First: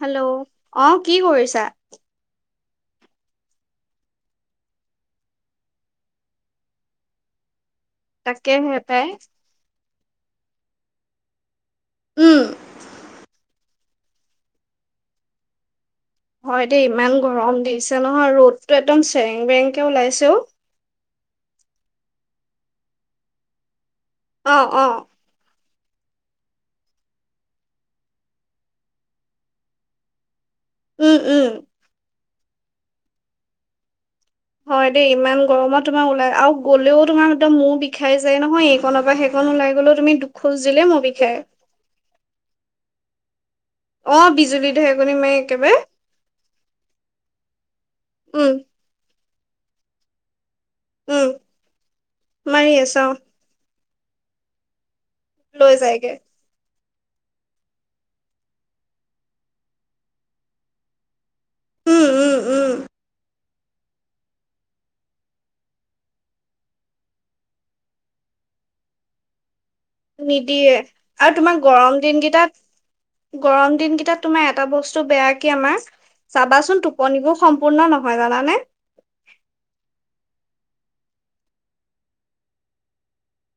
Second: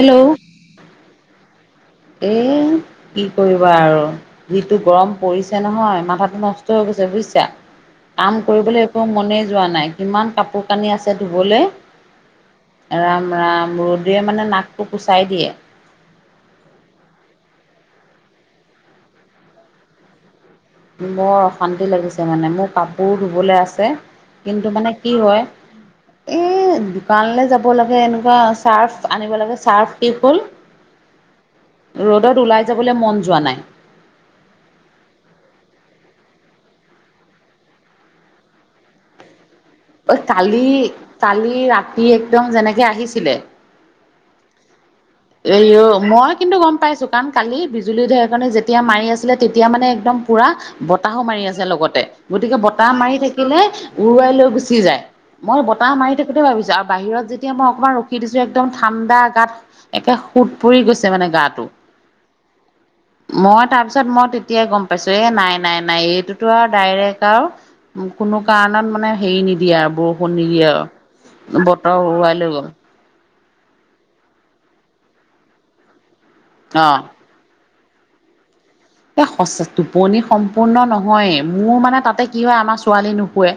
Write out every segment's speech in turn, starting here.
Hello, অ কি কৰিছা? এ কি কৰিবা আৰু যিটো গৰম পৰিছে নহয় মাথাটো নষ্ট হৈ গৈছে বুইছা কাম কৰিবলে তাকেহে একো পাই মনে যোৱা নাই কিমান কাপোৰ কানি আছে ধুবলে উম ৰাম ৰাম ৰ'দ দে মানে নাকটো কুচাই দিয়ে হয় দেই ইমান গৰম দিছে নহয় ৰ'দটো একদম চেৰেং বেৰেংকে ওলাইছে অ বৰ অশান্তি লাগিছে মানে মোৰ কাপোৰ ধুবলে আছে অ কিন্তু অ মানে কি হয় এ দোকানলে যাব লাগে এনেকুৱা চাৰ্ফ আনিব লাগে চাৰ্ফ শেষ হ'ল উম উম ৰ'দত ওলাই যাবলে মন যোৱা নাই হয় দেই ইমান গৰমত তোমাৰ ওলাই আৰু গলেও তোমাৰ একদম মূৰ বিষাই যায় নহয় এইকনৰ পৰা সেইকন ওলাই গলো ঐ কালি কালি ৰাতি একদম যেনেকে আহিছিলে অ বিজুলী ধেৰকনি মাৰি একেবাৰে এইও মই কিন্তু গম পাইছো, কাৰণ কালি বিজুলী ধেৰেকনি উম যেতিয়া মাৰি আছিলে তেতিয়া মানে একদম পুৰা বতাহও উম মাৰি আছে লগতে গতিকে বতাহ আছে অ মাৰি থাকি লে উৰুৱাই লৈ গুচি যায় মই লৈ বতাহ যায়গে মাৰি থাকোতে ভাবিছো আৰু বাহিৰত যেতিয়া মই অকমান ৰখি দিছো একদম ঠাণ্ডা গাত একে সোত পৰি গৈছে মানে গাত উম উম উম মই তাৰপিছত মই তেতিয়াই গম পাইছো এ নাই নাই নাই এইটোতো আও ডাইৰেক্ট আও কোনো কাৰণত মানে হেৰি নিদিয়ে আও নিদিয়ে আৰু তোমাৰ গৰম দিন উৰুৱাই লৈ গ'ল কেইটাত গৰম দিন কেইটাত তোমাৰ এটা বস্তু বেয়া কি আমাৰ চাবাচোন অ টোপনিবোৰ সম ম্পূৰ্ণ নহয় জানানে এ সঁচ টোপনি সম্পূৰ্ণ নহয়ে মোৰ মানে তাতে কি হয় আমাৰ ছোৱালী নুশুৱে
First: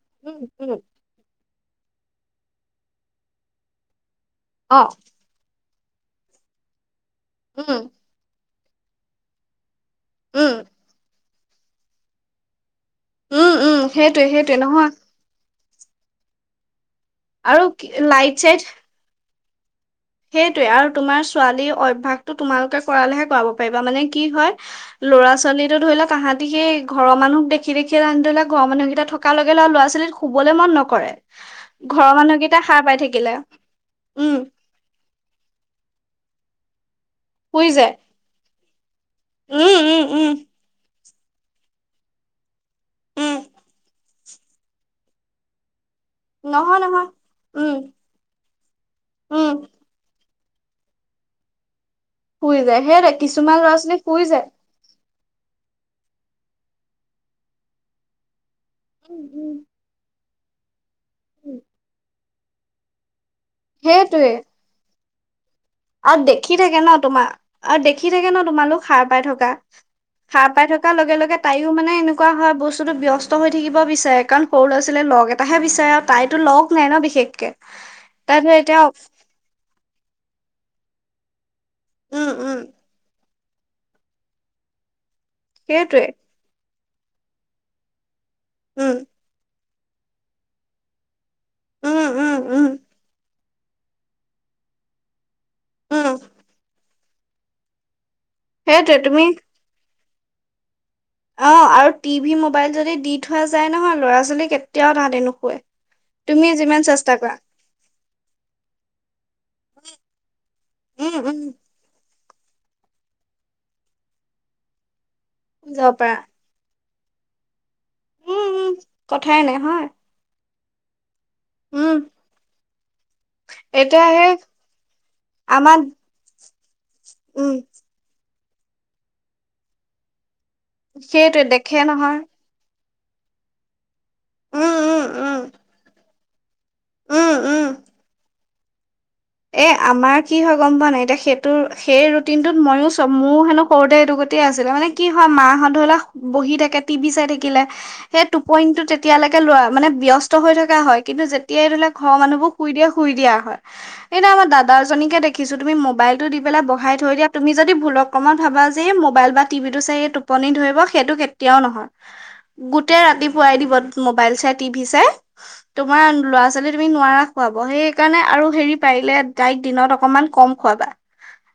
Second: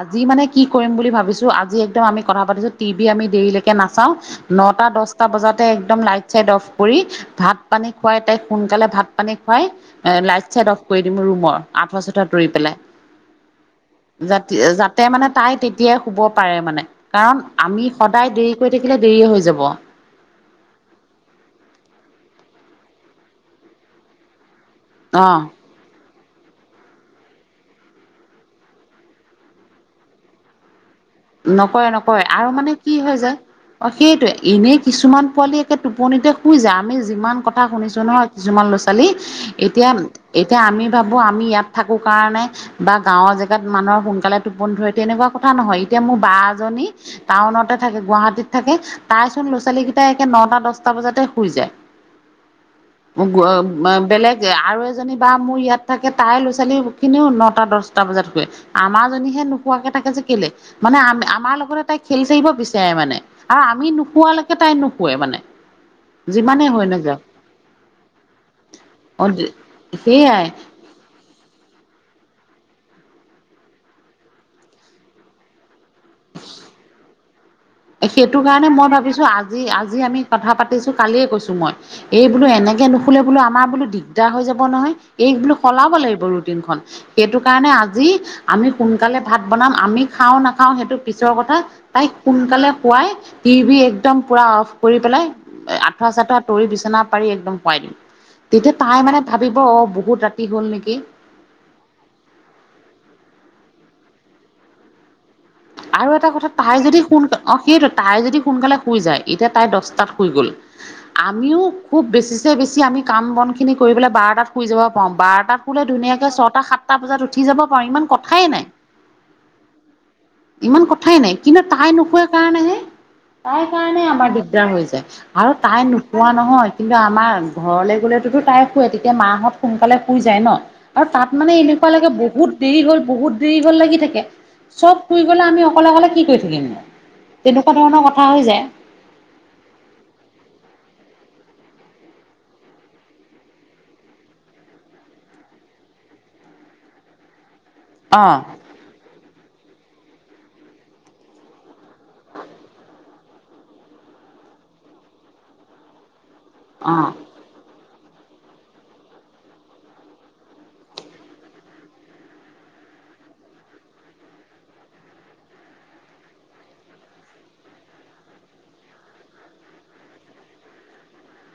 আজি উম, মানে কি উম, কৰিম বুলি ভাবিছো আজি একদম আমি কথা পাতিছো টিভি আমি দেৰিলেকে নাচাওঁ নটা, অ', দশটা বজাতে একদম লাইট চাইট অফ কৰি, ভাত পানী উম, খুৱাই তাইক সোনকালে ভাত পানী খুৱাই লাইট উম, চাইট অফ কৰি দিম ৰুমৰ আথুৱা চাথুৱা তৰি উম, উম, সেইটোৱে পেলাই যা সেইটোৱে নহয় যাতে মানে তাই তেতিয়াই শুব পাৰে মানে কাৰণ আৰু আমি সদায় লাইট দেৰি চাইট কৰি থাকিলে দেৰিয়ে হৈ যাব সেইটোৱে আৰু তোমাৰ ছোৱালী অভ্যাসটো তোমালোকে কৰালেহে কৰাব পাৰিবা মানে কি হয় অ'। ল'ৰা-ছোৱালী ধৰিলক আহাঁতি সেই ঘৰৰ মানুক দেখি দেখিয়ে তাহাতি ধৰি লোৱা ঘৰ মানুহকেইটা থকালৈকে আৰু ল'ৰা-ছোৱালী শুবলে মন নকৰে নকৰে ঘৰৰ নকৰে আৰু মানুহকেইটা মানে সাৰ কি পাই হয় থাকিলে যায় অ সেইটোৱে উম এনেই কিছুমান পোৱালি একে টোপনিতে শুই যায়। আমি যিমান কথা শুই যায় শুনিছোঁ নহয় কিছুমান ল'ৰা-ছোৱালী উম এতিয়া উম উম এতিয়া আমি ভাবো আমি ইয়াত থাকো কাৰণে বা গাঁৱৰ উম জেগাত মানুহৰ সোনকালে টোপন ধৰে তেনেকুৱা কথা নহয় এতিয়া মোৰ বা নহয় এজনী নহয় উম টাউনতে থাকে গুৱাহাটীত থাকে তাইচোন উম ল'ৰা-ছোৱালী খিনি একে নটা, দশটা বজাতে শুই যায় শুই যায় সেইটোৱে গো কিছুমান ল'ৰা ছোৱালী শুই বেলেগ যায়। আৰু এ জনি বা মোৰ ইয়াত থাকে তাই ল'ৰা-ছোৱালী খিনিও নটা-দশটা বজাত শুৱে আমাৰ জনীহে নোশুৱাকে থাকে যে কেলে মানে আ আমাৰ লগতে তাই খেলি থাকিব বিচাৰে মানে আৰু আমি সেইটোৱে নোশুৱালেকে তাই নুশুৱে মানে আৰু দেখি যিমানেই থাকে হৈ ন' নাযাওক তোমাৰ অ দেখি থাকে ন' তোমালোক সাৰ পাই থকা অ' সেইয়াই সাৰ পাই থকা লগে লগে তাইও মানে এনেকুৱা হয়, বস্তুটো ব্যস্ত হৈ থাকিব বিচাৰে কাৰণ সৰু ল'ৰা-ছোৱালীয়ে লগ এটাহে বিচাৰে। তাইতো লগ নাই ন' বিশেষকে। সেইটো তাই ধৰ কাৰণে এতিয়া মই ভাবিছোঁ আজি আজি আমি কথা পাতিছোঁ কালিয়ে কৈছোঁ মই। এই উম বোলো উম এনেকে নুশুলে বোলো আমাৰ বোলো দিগদাৰ হৈ যাব নহয়। এইক বোলো সলাব সেইটোৱে লাগিব ৰুটিনখন, সেইটো কাৰণে আজি আমি উম সোনকালে ভাত বনাম আমি খাওঁ নাখাও সেইটো পিছৰ কথা, তাই উম উম উম সোনকালে শোৱাই টিভি একদম পুৰা অ'ফ কৰি পেলাই। উম আঠুৱা-চাঠুৱা তৰি বিচনা পাৰি একদম শোৱাই দিম। তেতিয়া সেইটোৱে তাই মানে তুমি ভাবিব অ', বহুত ৰাতি হ'ল নেকি! অ', আৰু টিভি, মোবাইল যদি দি থোৱা যায় নহয়, ল'ৰা-ছোৱালী কেতিয়াও তাহাতি নোশোৱে। আৰু এটা কথা তাই যদি সোন অ', সেইটোৱে তাই যদি সোনকালে শুই যায়, এতিয়া তাই দহটাত শুই গ'ল। উম উম আমিও খুব বেছিছে বেছি আমি কাম বনখিনি কৰি পেলাই বাৰটাত শুই যাব পাৰোঁ, বাৰটাত শুই শুলে যাব পাৰা ধুনীয়াকৈ ছটা সাত টা বজাত উঠি যাব পাৰোঁ, ইমান উম কথাই নাই। উম কথাই নাই হয়। ইমান কথাই নাই কিন্তু তাই উম নোশোৱে কাৰণেহে, তাই এতিয়া কাৰণেই আমাৰ সেই দিগদাৰ হৈ যায়। আৰু আমাৰ তাই নুশুৱা নহয় কিন্তু আমাৰ উম ঘৰলে গ'লেতোতো তাই নুশোৱে তেতিয়া মাহত সোনকালে শুই যায় ন' আৰু তাত সেইটোৱে মানে দেখে এনেকুৱা লাগে নহয় বহুত দেৰি হ'ল বহুত দেৰি হ'ল লাগি থাকে, উম উম চব শুই উম গ'লে আমি অকলে অকলে কি কৰি থাকিমনো। উম উম তেনেকুৱা ধৰণৰ কথা হৈ যায়। এ আমাৰ কি হয় গ'ম পোৱা নাই, এতিয়া সেইটো সেই ৰুটিনটোত ময়ো চব ময়ো হেনো সৰুতে এইটো গতিয়ে আছিলো, মানে কি হয় মাহঁত ধৰি ল' বহি থাকে, টিভি চাই থাকি লে অ সেই টোপনিটো তেতিয়ালৈকে লৰা মানে ব্যস্ত হৈ থকা হয়, কিন্তু যেতিয়াই ধৰি ল' ঘৰ মানুহবোৰ শুই দিয়ে শুই দিয়া হয়। [inaudible] সেইদিনা আমাৰ দাদাৰজনীকে দেখিছো তুমি মোবাইলটো দি পেলাই বহাই অ থৈ দিয়া তুমি যদি ভুলক্ৰমত ভাবা যে এই মোবাইল বা টিভিটো চাই টোপনি ধৰিব সেইটো কেতিয়াও নহয়। গোটেই ৰাতিপুৱাই দিব মোবাইল চাই, টিভি চাই। তোমাৰ ল'ৰা-ছোৱালী তুমি নোৱাৰা শুৱাব। সেইেকাৰণে আৰু হেৰি পাৰিলে তাইক দিনত অকমান ক'ম খোৱাবা।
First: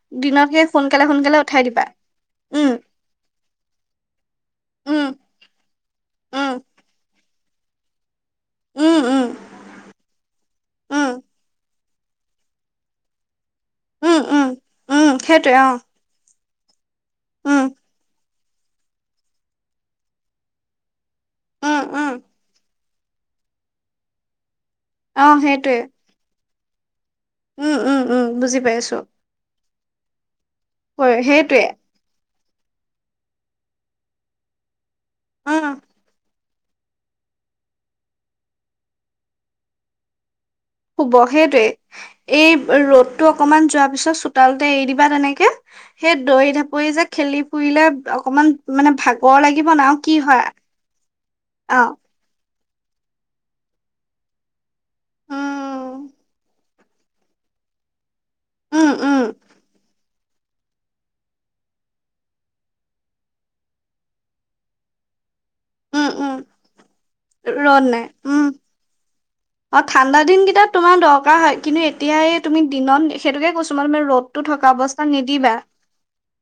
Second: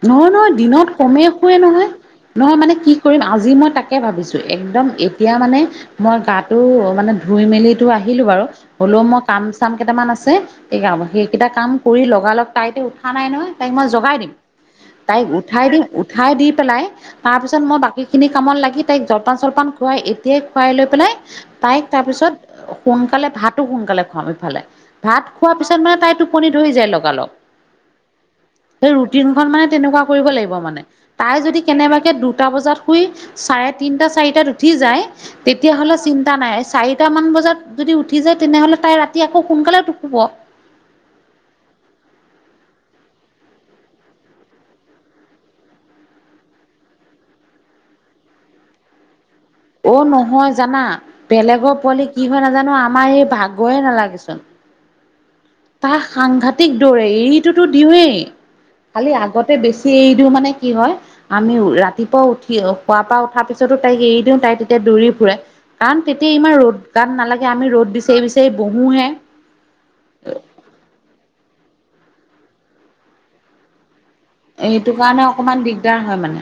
নহয় নহয় দিনত কমে শুৱে উঠাই দিবা নহয়। নহয় উম মানে কি কৰিম আজি মই তাকে ভাবিছো, একদম উম এতিয়া মানে মই উম গাটো মানে ধুই মেলিটো আহিলো বাৰু, উম হ'লেও মই উম কাম-চাম কেইটামান আছে এই উম সেইকেইটা কাম কৰি লগালগ তাই এতিয়া উঠা নাই নহয়, তাইক মই জগাই উম দিম। উম উম তাইক সেইটোৱে উঠাই অ দিম উঠাই দি পেলাই, তাৰ উম পিছত মই বাকীখিনি কামত লাগি তাইক জলপান-চলপান খুৱাই এতিয়াই খুৱাই লৈ পেলাই, উম তাইক তাৰ উম পিছত সোনকালে ভাতো সোনকালে খুৱাম ইফালে, ভাত অ খোৱাৰ সেইটোৱে পিছত মানে তাই টোপনি ধৰি যায় লগা লগ। উম, উম, উম, বুজি পাইছো। খন মানে তেনেুৱা কৰিব লাগিব মানে, হয়, তাই যদি সেইটোৱে কেনেবাকে দুটা বজাত শুই চাৰে তিনটা চাৰিটাত উঠি যায়। উম তেতিয়াহ'লে চিন্তা নাই, এই চাৰিটা মান বজাত যদি উঠি যায় তেনেহ'লে তাই ৰাতি আকৌ সোনকালে শুব। শুব, সেইটোৱে এই ৰ'দটো অকমান যোৱাৰ পিছত চোতালতে এৰি দিবা তেনেকে। সেই দৰি ঢাপৰি যে খেলি ফুৰিলে অকমান মানে ভাগ ক' লাগিব নেকি? অ, নহয় জানা বেলেগৰ অ', পোৱালি কি হয় নাজানো? আমাৰ এইৰ ভাগৰেই নালাগেচোন। তাই উম, সাংঘাতিক দৌৰে এৰিটোতো দিওঁৱেই। উম, খালি উম, আগতে বেছি এৰি দি মানে কি হয়? আমি উঠি ৰাতিপুৱা উঠি শুৱাৰ পৰা উঠাৰ পিছতো তাইক এৰি দিওঁ তাই তেতিয়া দৌৰি ফুৰে। কাৰণ উম, উম তেতিয়া ইমান ৰ'দ গান নালাগে আমি ৰ'দ নাই বিচাৰি, উম। বিচাৰি বহোহে। অ, ঠাণ্ডা দিনকেইটাত তোমাৰ দৰকাৰ হয়। কিন্তু এতিয়াই তুমি দিনত সেইটোকে কৈছো মই মানে ৰ'দ থকা এইটো অৱস্থাত কাৰণে নিদিবা। অকমান দিগদাৰ হয় মানে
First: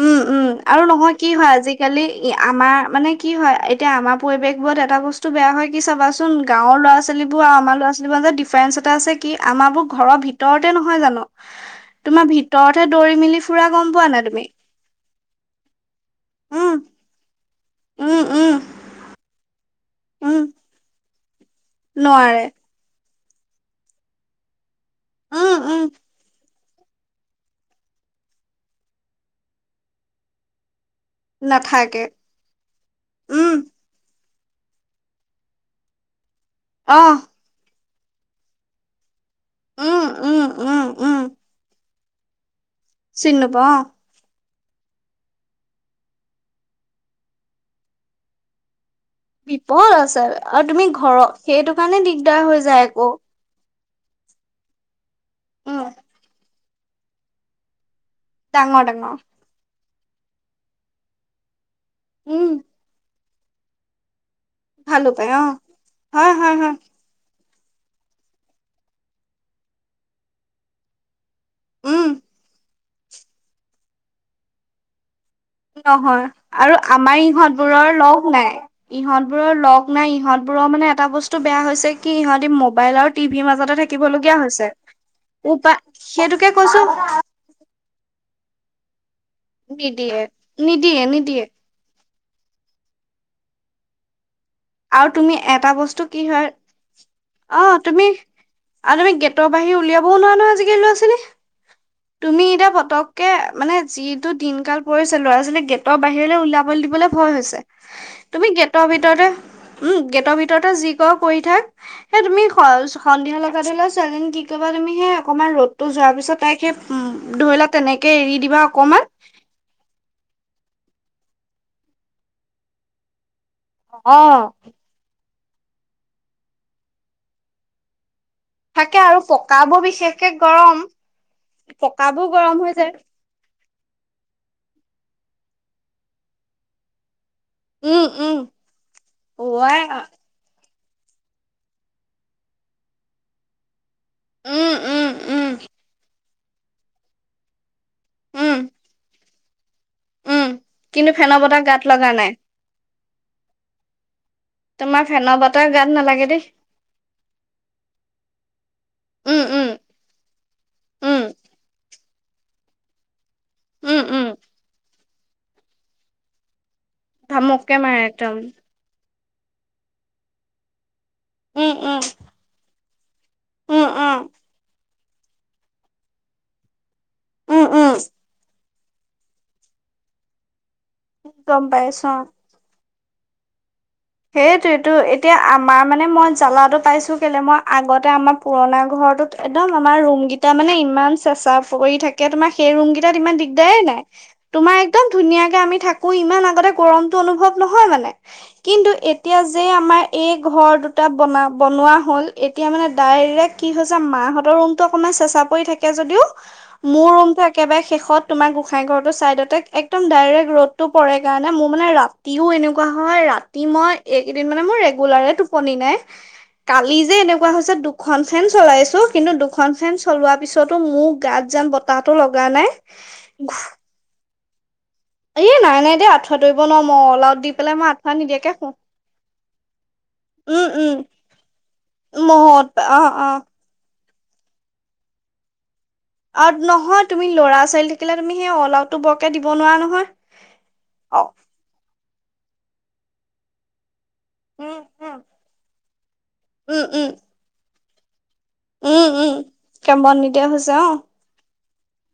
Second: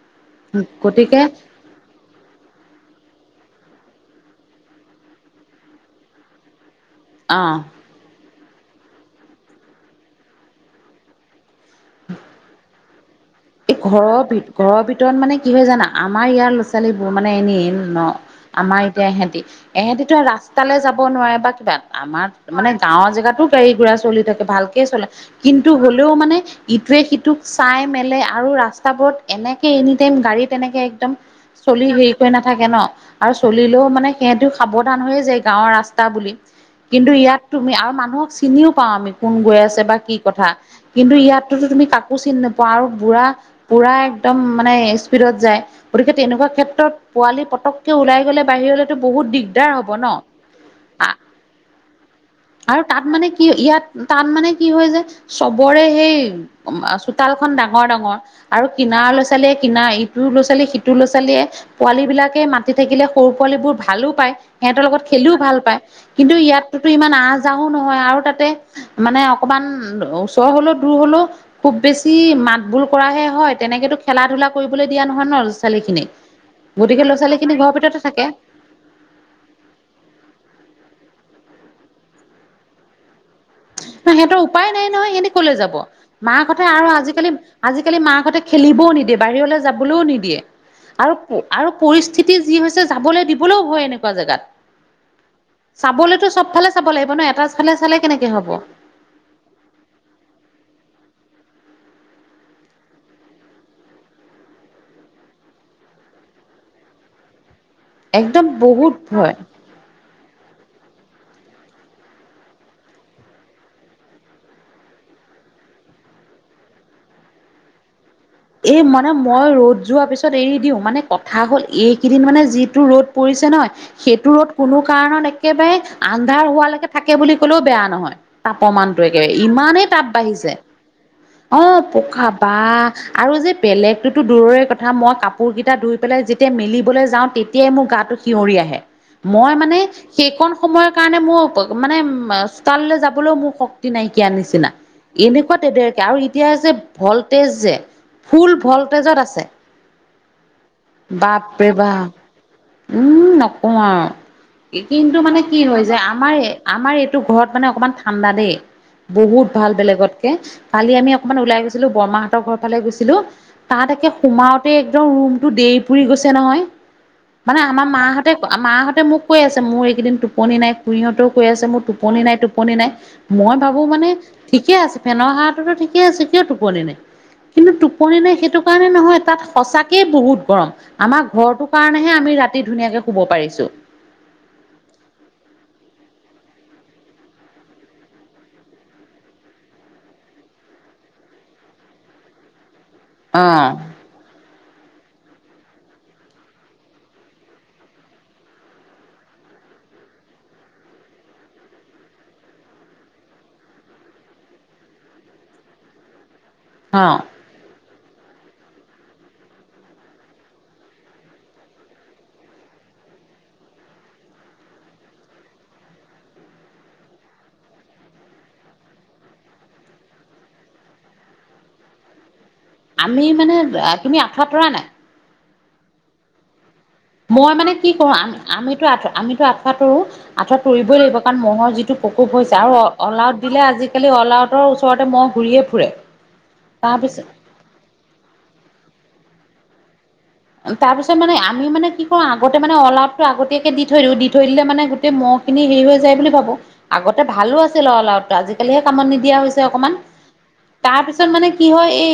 উম, উম আৰু নহয় গতিকে কি হয়, আজি খালি আমাৰ মানে কি হয় এতিয়া আমাৰ পৰিৱেশবোৰত এটা বস্তু বেয়া হয় কি চাবাচোন গাঁৱৰ ল'ৰা ছোৱালীবোৰ আৰু অ আমাৰ লৰা ছোৱালীৰ মাজত ডিফাৰেন্ঞ্চ এটা আছে কি? আমাৰ বোৰ ঘৰৰ ভিতৰতে নহয় জানো, তোমাৰ ভিতৰতে দৌৰি, মেলি ফুৰা এই গম পোৱা নাই ঘৰৰ ভি, তুমি? ঘৰৰ ভিতৰত মানে কি হয় জানা? আমাৰ ইয়াৰ ল'ৰা উম, -ছোৱালীবোৰ মানে এনেই ন। উম, উম, আমাৰ এতিয়া এহেতি এহেতিত উম, ৰাস্তালৈ যাব নোৱাৰে বা কিবা আমাৰ নোৱাৰে। মানে গাঁৱৰ জেগাতো গাড়ী ঘোৰা চলি থাকে। ভালকে চলে উম, কিন্তু উম, হ'লেও মানে ইটোৱে, সিটোক চাই মেলে আৰু ৰাস্তাবোৰত এনেকৈ এনিটাইম গাড়ী তেনেকৈ একদম চলি নাথাকে। হেৰি কৰি নাথাকে ন আৰু উম, চলিলেও মানে সিহঁতটো সাৱধান হৈয়ে যায় গাঁৱৰ ৰাস্তা বুলি কিন্তু অহ, ইয়াত তুমি আৰু মানুহক চিনিও পাওঁ আমি। কোন গৈ আছে বা উম, কি উম, কথা উম, কিন্তু উম, ইয়াততো তুমি কাকো চিনি নোপোৱা আৰু পুৰা, চিনি নোপোৱা অ'। পুৰা এক -দম মানে স্পীডত যায়। গতিকে তেনেকুৱা ক্ষেত্ৰত পোৱালি পটকে ওলাই গ'লে বাহিৰলৈ বহুত দিগদাৰ হ'ব বিপদ ন আছে আৰু তুমি ঘৰত সেইটো কাৰণে দিগদাৰ হৈ আৰু যায় তাত আকৌ। মানে কি ইয়াত তাত মানে কি হয় যে উম, চবৰে সেই চোতালখন ডাঙৰ ডাঙৰ, ডাঙৰ আৰু ডাঙৰ কিনাৰ ডাঙৰ। লৰা- ছোৱালীয়ে কিনা ইটো ল'ৰা -ছোৱালী সিটো ল'ৰা- ছোৱালীয়ে। পোৱালী বিলাকে উম, মাতি থাকিলে, সৰু পোৱালীবোৰ ভালো পায়। সিহঁতৰ লগত ভালো খেলিও অ'। ভাল পায়। হয় কিন্তু হয় হয় ইয়াতোত ইমান আজ যাওঁ নহয় আৰু তাতে মানে অকমান ওচৰ হলেও, দূৰ হলেও খুৱ উম বেছি মাত বোল কৰাহে হয়। তেনেকেতো খেলা ধূলা কৰিবলৈ দিয়া নহয় ন? ছোৱালী খিনিক নহয় আৰু গতিকে ল'ৰা আমাৰ ছোৱালী খিনি ইহঁত ঘৰৰ বোৰৰ ভিতৰতে থাকে লগ নাই। এইহঁতবোৰৰ লগ নাই। এইহঁতবোৰৰ মানে এটা বস্তু বেয়া হৈছে কি? এইহঁতে মোবাইলত টিভি মাজতে থাকিবলগীয়া সেইহঁতৰ হৈছে উপায়েই নাই নহয়, সেইহঁতে ক'লে যাব। উপায় সেইটোকে মাকহঁতে কৈছো আৰু আজিকালি আজিকালি মাকহঁতে খেলিব নিদিয়ে, বাহিৰলৈ যাবলৈও নিদিয়ে নিদিয়ে আৰু নিদিয়ে আৰু পৰিস্থিতি যি হৈছে যাবলৈ দিবলৈ ভয় এনেকুৱা জাগাত। আৰু তুমি এটা বস্তু চাবলৈ কি তো সব হয় ফালে চাব লাগিব ন'। এটা, অ এটা চালে তুমি কেনেকৈ হ'ব। আৰু তুমি গেটৰ বাহিৰে ওলাবও নোৱাৰি নহয়, আজিকালি ল'ৰা -ছোৱালী। [unintelligible] তুমি এতিয়া ফটোকে মানে যিটো দিন কালি পৰিছে। ল'ৰা- ছোৱালী গেটৰ বাহিৰে ওলাব দিবলৈ ভয় হৈছে। একদম তুমি গেটৰ বহুত ভিতৰতে ভয় উম, গেটৰ ভিতৰতে যি কৰা কৰি থাক হয় তুমি কৰছ সন্ধিয়া হ'লে লগে লগে ছোৱালীজনী কি কৰিবা? তুমি সেই অকণমান ৰ'দটো যোৱাৰ পিছত তাইক উম, ধৰিল'ক তেনেকে এৰি দিবা এই অকমান মানে মই ৰ'দ যোৱাৰ পিছত এৰি দিওঁ মানে কথা হ'ল, এইকেইদিন মানে যিটো ৰ'দ পৰিছে নহয় অ সেইটো ৰ'দ কোনো কাৰণত একেবাৰে আন্ধাৰ হোৱা লোকে থাকে বুলি ক'লেও বেয়া নহয়। তাৰ থাকে প্ৰমাণটো আৰু একেবাৰে পকাবোৰ ইমানেই তাপ বিশেষকে বাঢ়িছে গৰম অ, পকাবোৰ পোখা বা। গৰম হৈ যায় আৰু যে বেলেগতোটো দূৰই কথা, মই কাপোৰ কেইটা ধুই পেলাই যেতিয়া মেলিবলৈ যাওঁ তে তেতিয়াই মোৰ উম গাটো উম খিয়ৰি আহে, মই মানে ওৱাই সেইকণ সময়ৰ কাৰণে, মোৰ মানে চোতাল লৈ যাবলৈও মোৰ শক টি, নাইকীয়া নিচিনা, উম উম উম এনেকুৱা [inaudible] আৰু এতিয়া যে, ভল্টেজ যে। ফুল উম ভল্টেজত আছে, উম কিন্তু ফেনৰ বতাহ বাপৰে গাত বাপ। লগা নাই উম, নকওঁ আৰু তোমাৰ কিন্তু ফেনৰ মানে কি বতাহ হৈ গাত যায়, নালাগে আমাৰ দেই আমাৰ এইটো ঘৰত মানে অকণমান ঠাণ্ডা দেই। উম বহুত উম ভাল বেলেগতকে, কালি আমি উম অকণমান ওলাই গৈছিলোঁ, বৰমাহঁতৰ ঘৰত ফালে গৈছিলোঁ, তাত উম একে উম সময়তে একদম ৰূমটো দেহ পুৰি গৈছে নহয়। মানে ধামুককে আমাৰ মাৰে মাহঁতে, একদম মাহঁতে মোক কৈ আছে, মোৰ এদিন টোপনি নাই। সিহঁতেও কৈ আছে, উম মোৰ উম টোপনি নাই, টোপনি নাই, মই উম ভাবোঁ মানে উম ঠিকেই আছে। ফেনৰ হাৱাটোতো ঠিকেই আছে, কিয় টোপনি নাই? উম কিন্তু উম টোপনি নাই সেইটো কাৰণে নহয়, তাত সঁচাকেই বহুত গৰম, আমাৰ গম ঘৰৰটো কাৰণে পাইছো হয় অ আমি ৰাতি তি, ধুনীয়াকে শুব পাৰিছোঁ। সেইটোৱেটো এতিয়া আমাৰ মানে মই জালাটো, পাইছোঁ কেলে, মই আগতে আমাৰ পুৰণা ঘৰটোত, একদম আমাৰ ৰুমকেইটা মানে ইমান চেঁচা পৰি থাকে। এতিয়া তোমাৰ সেই ৰূমকেইটাত ইমান অ দিগদাৰেই নাই। তোমাৰ একদম ধুনীয়াকে আমি থাকোঁ, ইমান আগতে গৰমটো অনুভৱ নহয় মানে। কিন্তু এতিয়া যে আমাৰ এই ঘৰ দুটা বনা, বনোৱা হ'ল এতিয়া মানে ডাইৰেক্ট। কি হৈছে, মাহঁতৰ ৰুমটো অকণমান চেঁচা পৰি থাকে যদিও অ মোৰ ৰুমটো এক একৰবাই শেষত তোমাৰ গোঁসাই ঘৰটো চাইডত এয়াই একদম, ডাইৰেক্ট ৰ'দটো পৰে কাৰণে মোৰ মানে ৰা ৰাতিও এনেকুৱা হয়, ৰাতি মই এদিন মানে মই ৰেগুলাৰেই টোপনি নাই। কালি যে এনেকুৱা হৈছে দুখন ফেন চলাইছোঁ, কিন্তু দুখন ফেন চলোৱাৰ পিছতো মোৰ গাত যেন, বতাহ তাহটো লগা নাই। আমি মানে, তুমি আঠুৱা তুৰা নাই। এই, নাই নাই দেই আঠ মই মানে কি কৰোঁ আমি, নিদিয়াকে শু আমিতো আমিতো আঠুৱা তৰোঁ। আঁঠত উম উম তৰিবই লাগিব, কাৰণ মহ'ৰ যিটো প্ৰকোপ হৈছে, আৰু মহত অ অ অলাউত দিলে আজি আজিকালি অলআউটৰ ওচৰতে মহ ঘূৰিয়েই ফুৰে। আৰু নহয় তাৰপিছত তুমি ল'ৰা-ছোৱালী থাকিলে তুমি সেই অলাউটো বৰকে দিব নোৱাৰা নহয়। তাৰ পিছত অ মানে আমিও মানে, কি কৰো আগতে মানে অল আউট টো, আগতীয়াকে দি থৈ দিওঁ, দি থৈ দিলে উম মানে গোটে উম মহখিনি হেৰি হৈ যায় বুলি ভাবো, উম উম আগতে ভালো আছিল অল আওটো আজিকালিহে উম, কাম'ত উম, নিদিয়া হৈছে অকনমান, কাম বন নিদিয়া হৈছে অ', তাৰ পিছ পিছত মানে কি হয় এই,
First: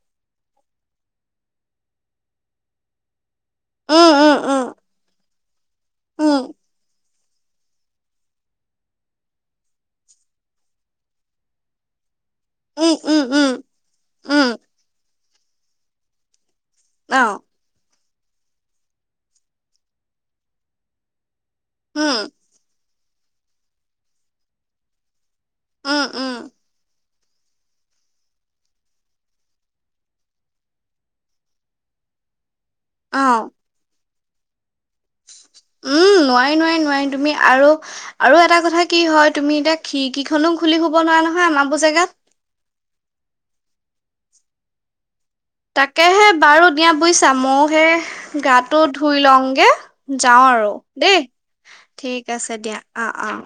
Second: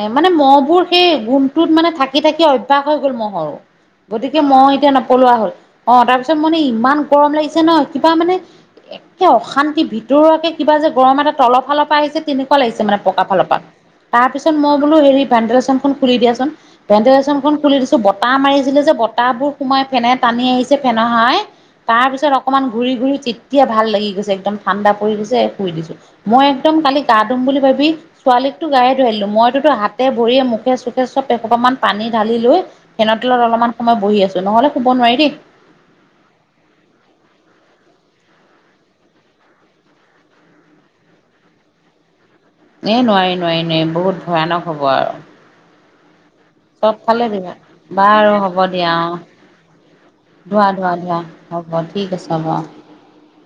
এই মানে মহবোৰ সেই গুমটোত মানে থাকি, থাকি অয় অয়ভাস হৈ গ'ল মহৰো, উম, উম, গতিকে মহ উম, এতিয়া নপলোৱা হ'ল অ, তাৰপিছত মানে উম, ইমান গৰম লাগিছে ন, কিবা মানে একে অশান্তি ভিতৰুৱাকে কিবা যে, গৰম এটা তলপ ফালৰ পৰা আহিছে। তেনেকুৱা লাগিছে মানে উম, পকা ফালৰ পা, তাৰ উম, উম, উম, পিছত মই বোলো হেৰি ভেণ্ডিলেচনখন খুলি দিয়াচোন। অ', ভেণ্ডিলেচনখন খুলি দিছো, বতাহ মাৰিছিলে যে, বতাহবোৰ সোমাই ফেনে টানি আহিছে ফেনৰ হাৱায়ে। তাৰ উম, পিছত অকমান ঘূৰি ঘূৰি তেতিয়া ভাল লাগি গৈছে, একদম ঠাণ্ডা পৰি গৈছে। ধুই দিছো, উম, উম, মই একদম কালি গা, ধুম বুলি ভাবি। ছোৱালীকতো গাইে ধুৱাই দিলো, মইতোটো হাতে, ভৰিয়ে, মুখে, চুখে চ'ব অসোপামান পানী ঢালি লৈ, ফেনৰ তেলত অ', অলপমান সময় বহি আছো, নহ'লে শুব নোৱাৰি দেই। উম, নোৱাৰি নোৱাৰি নোৱাৰি তুমি আৰু আৰু এটা কথা কি হয় তুমি এতিয়া খিৰকিখনো খুলি শুব নোৱাৰা নহয় আমাৰ বোৰ জেগাত। এই নোৱাৰি নোৱাৰি নোৱাৰি বহুত ভয়ানক হ'ব আৰু। তাকেহে বাৰু দিয়া চব ফালে বুইছে বিঘা ময়ো সেই, বাৰু হ'ব গাটো দিয়া অ ধুই লওঁগে। যাওঁ ধোৱা আৰু ধোৱা ধোৱা দেই, হ'ব ঠিক হ'ব আছে দিয়া অ', অ'।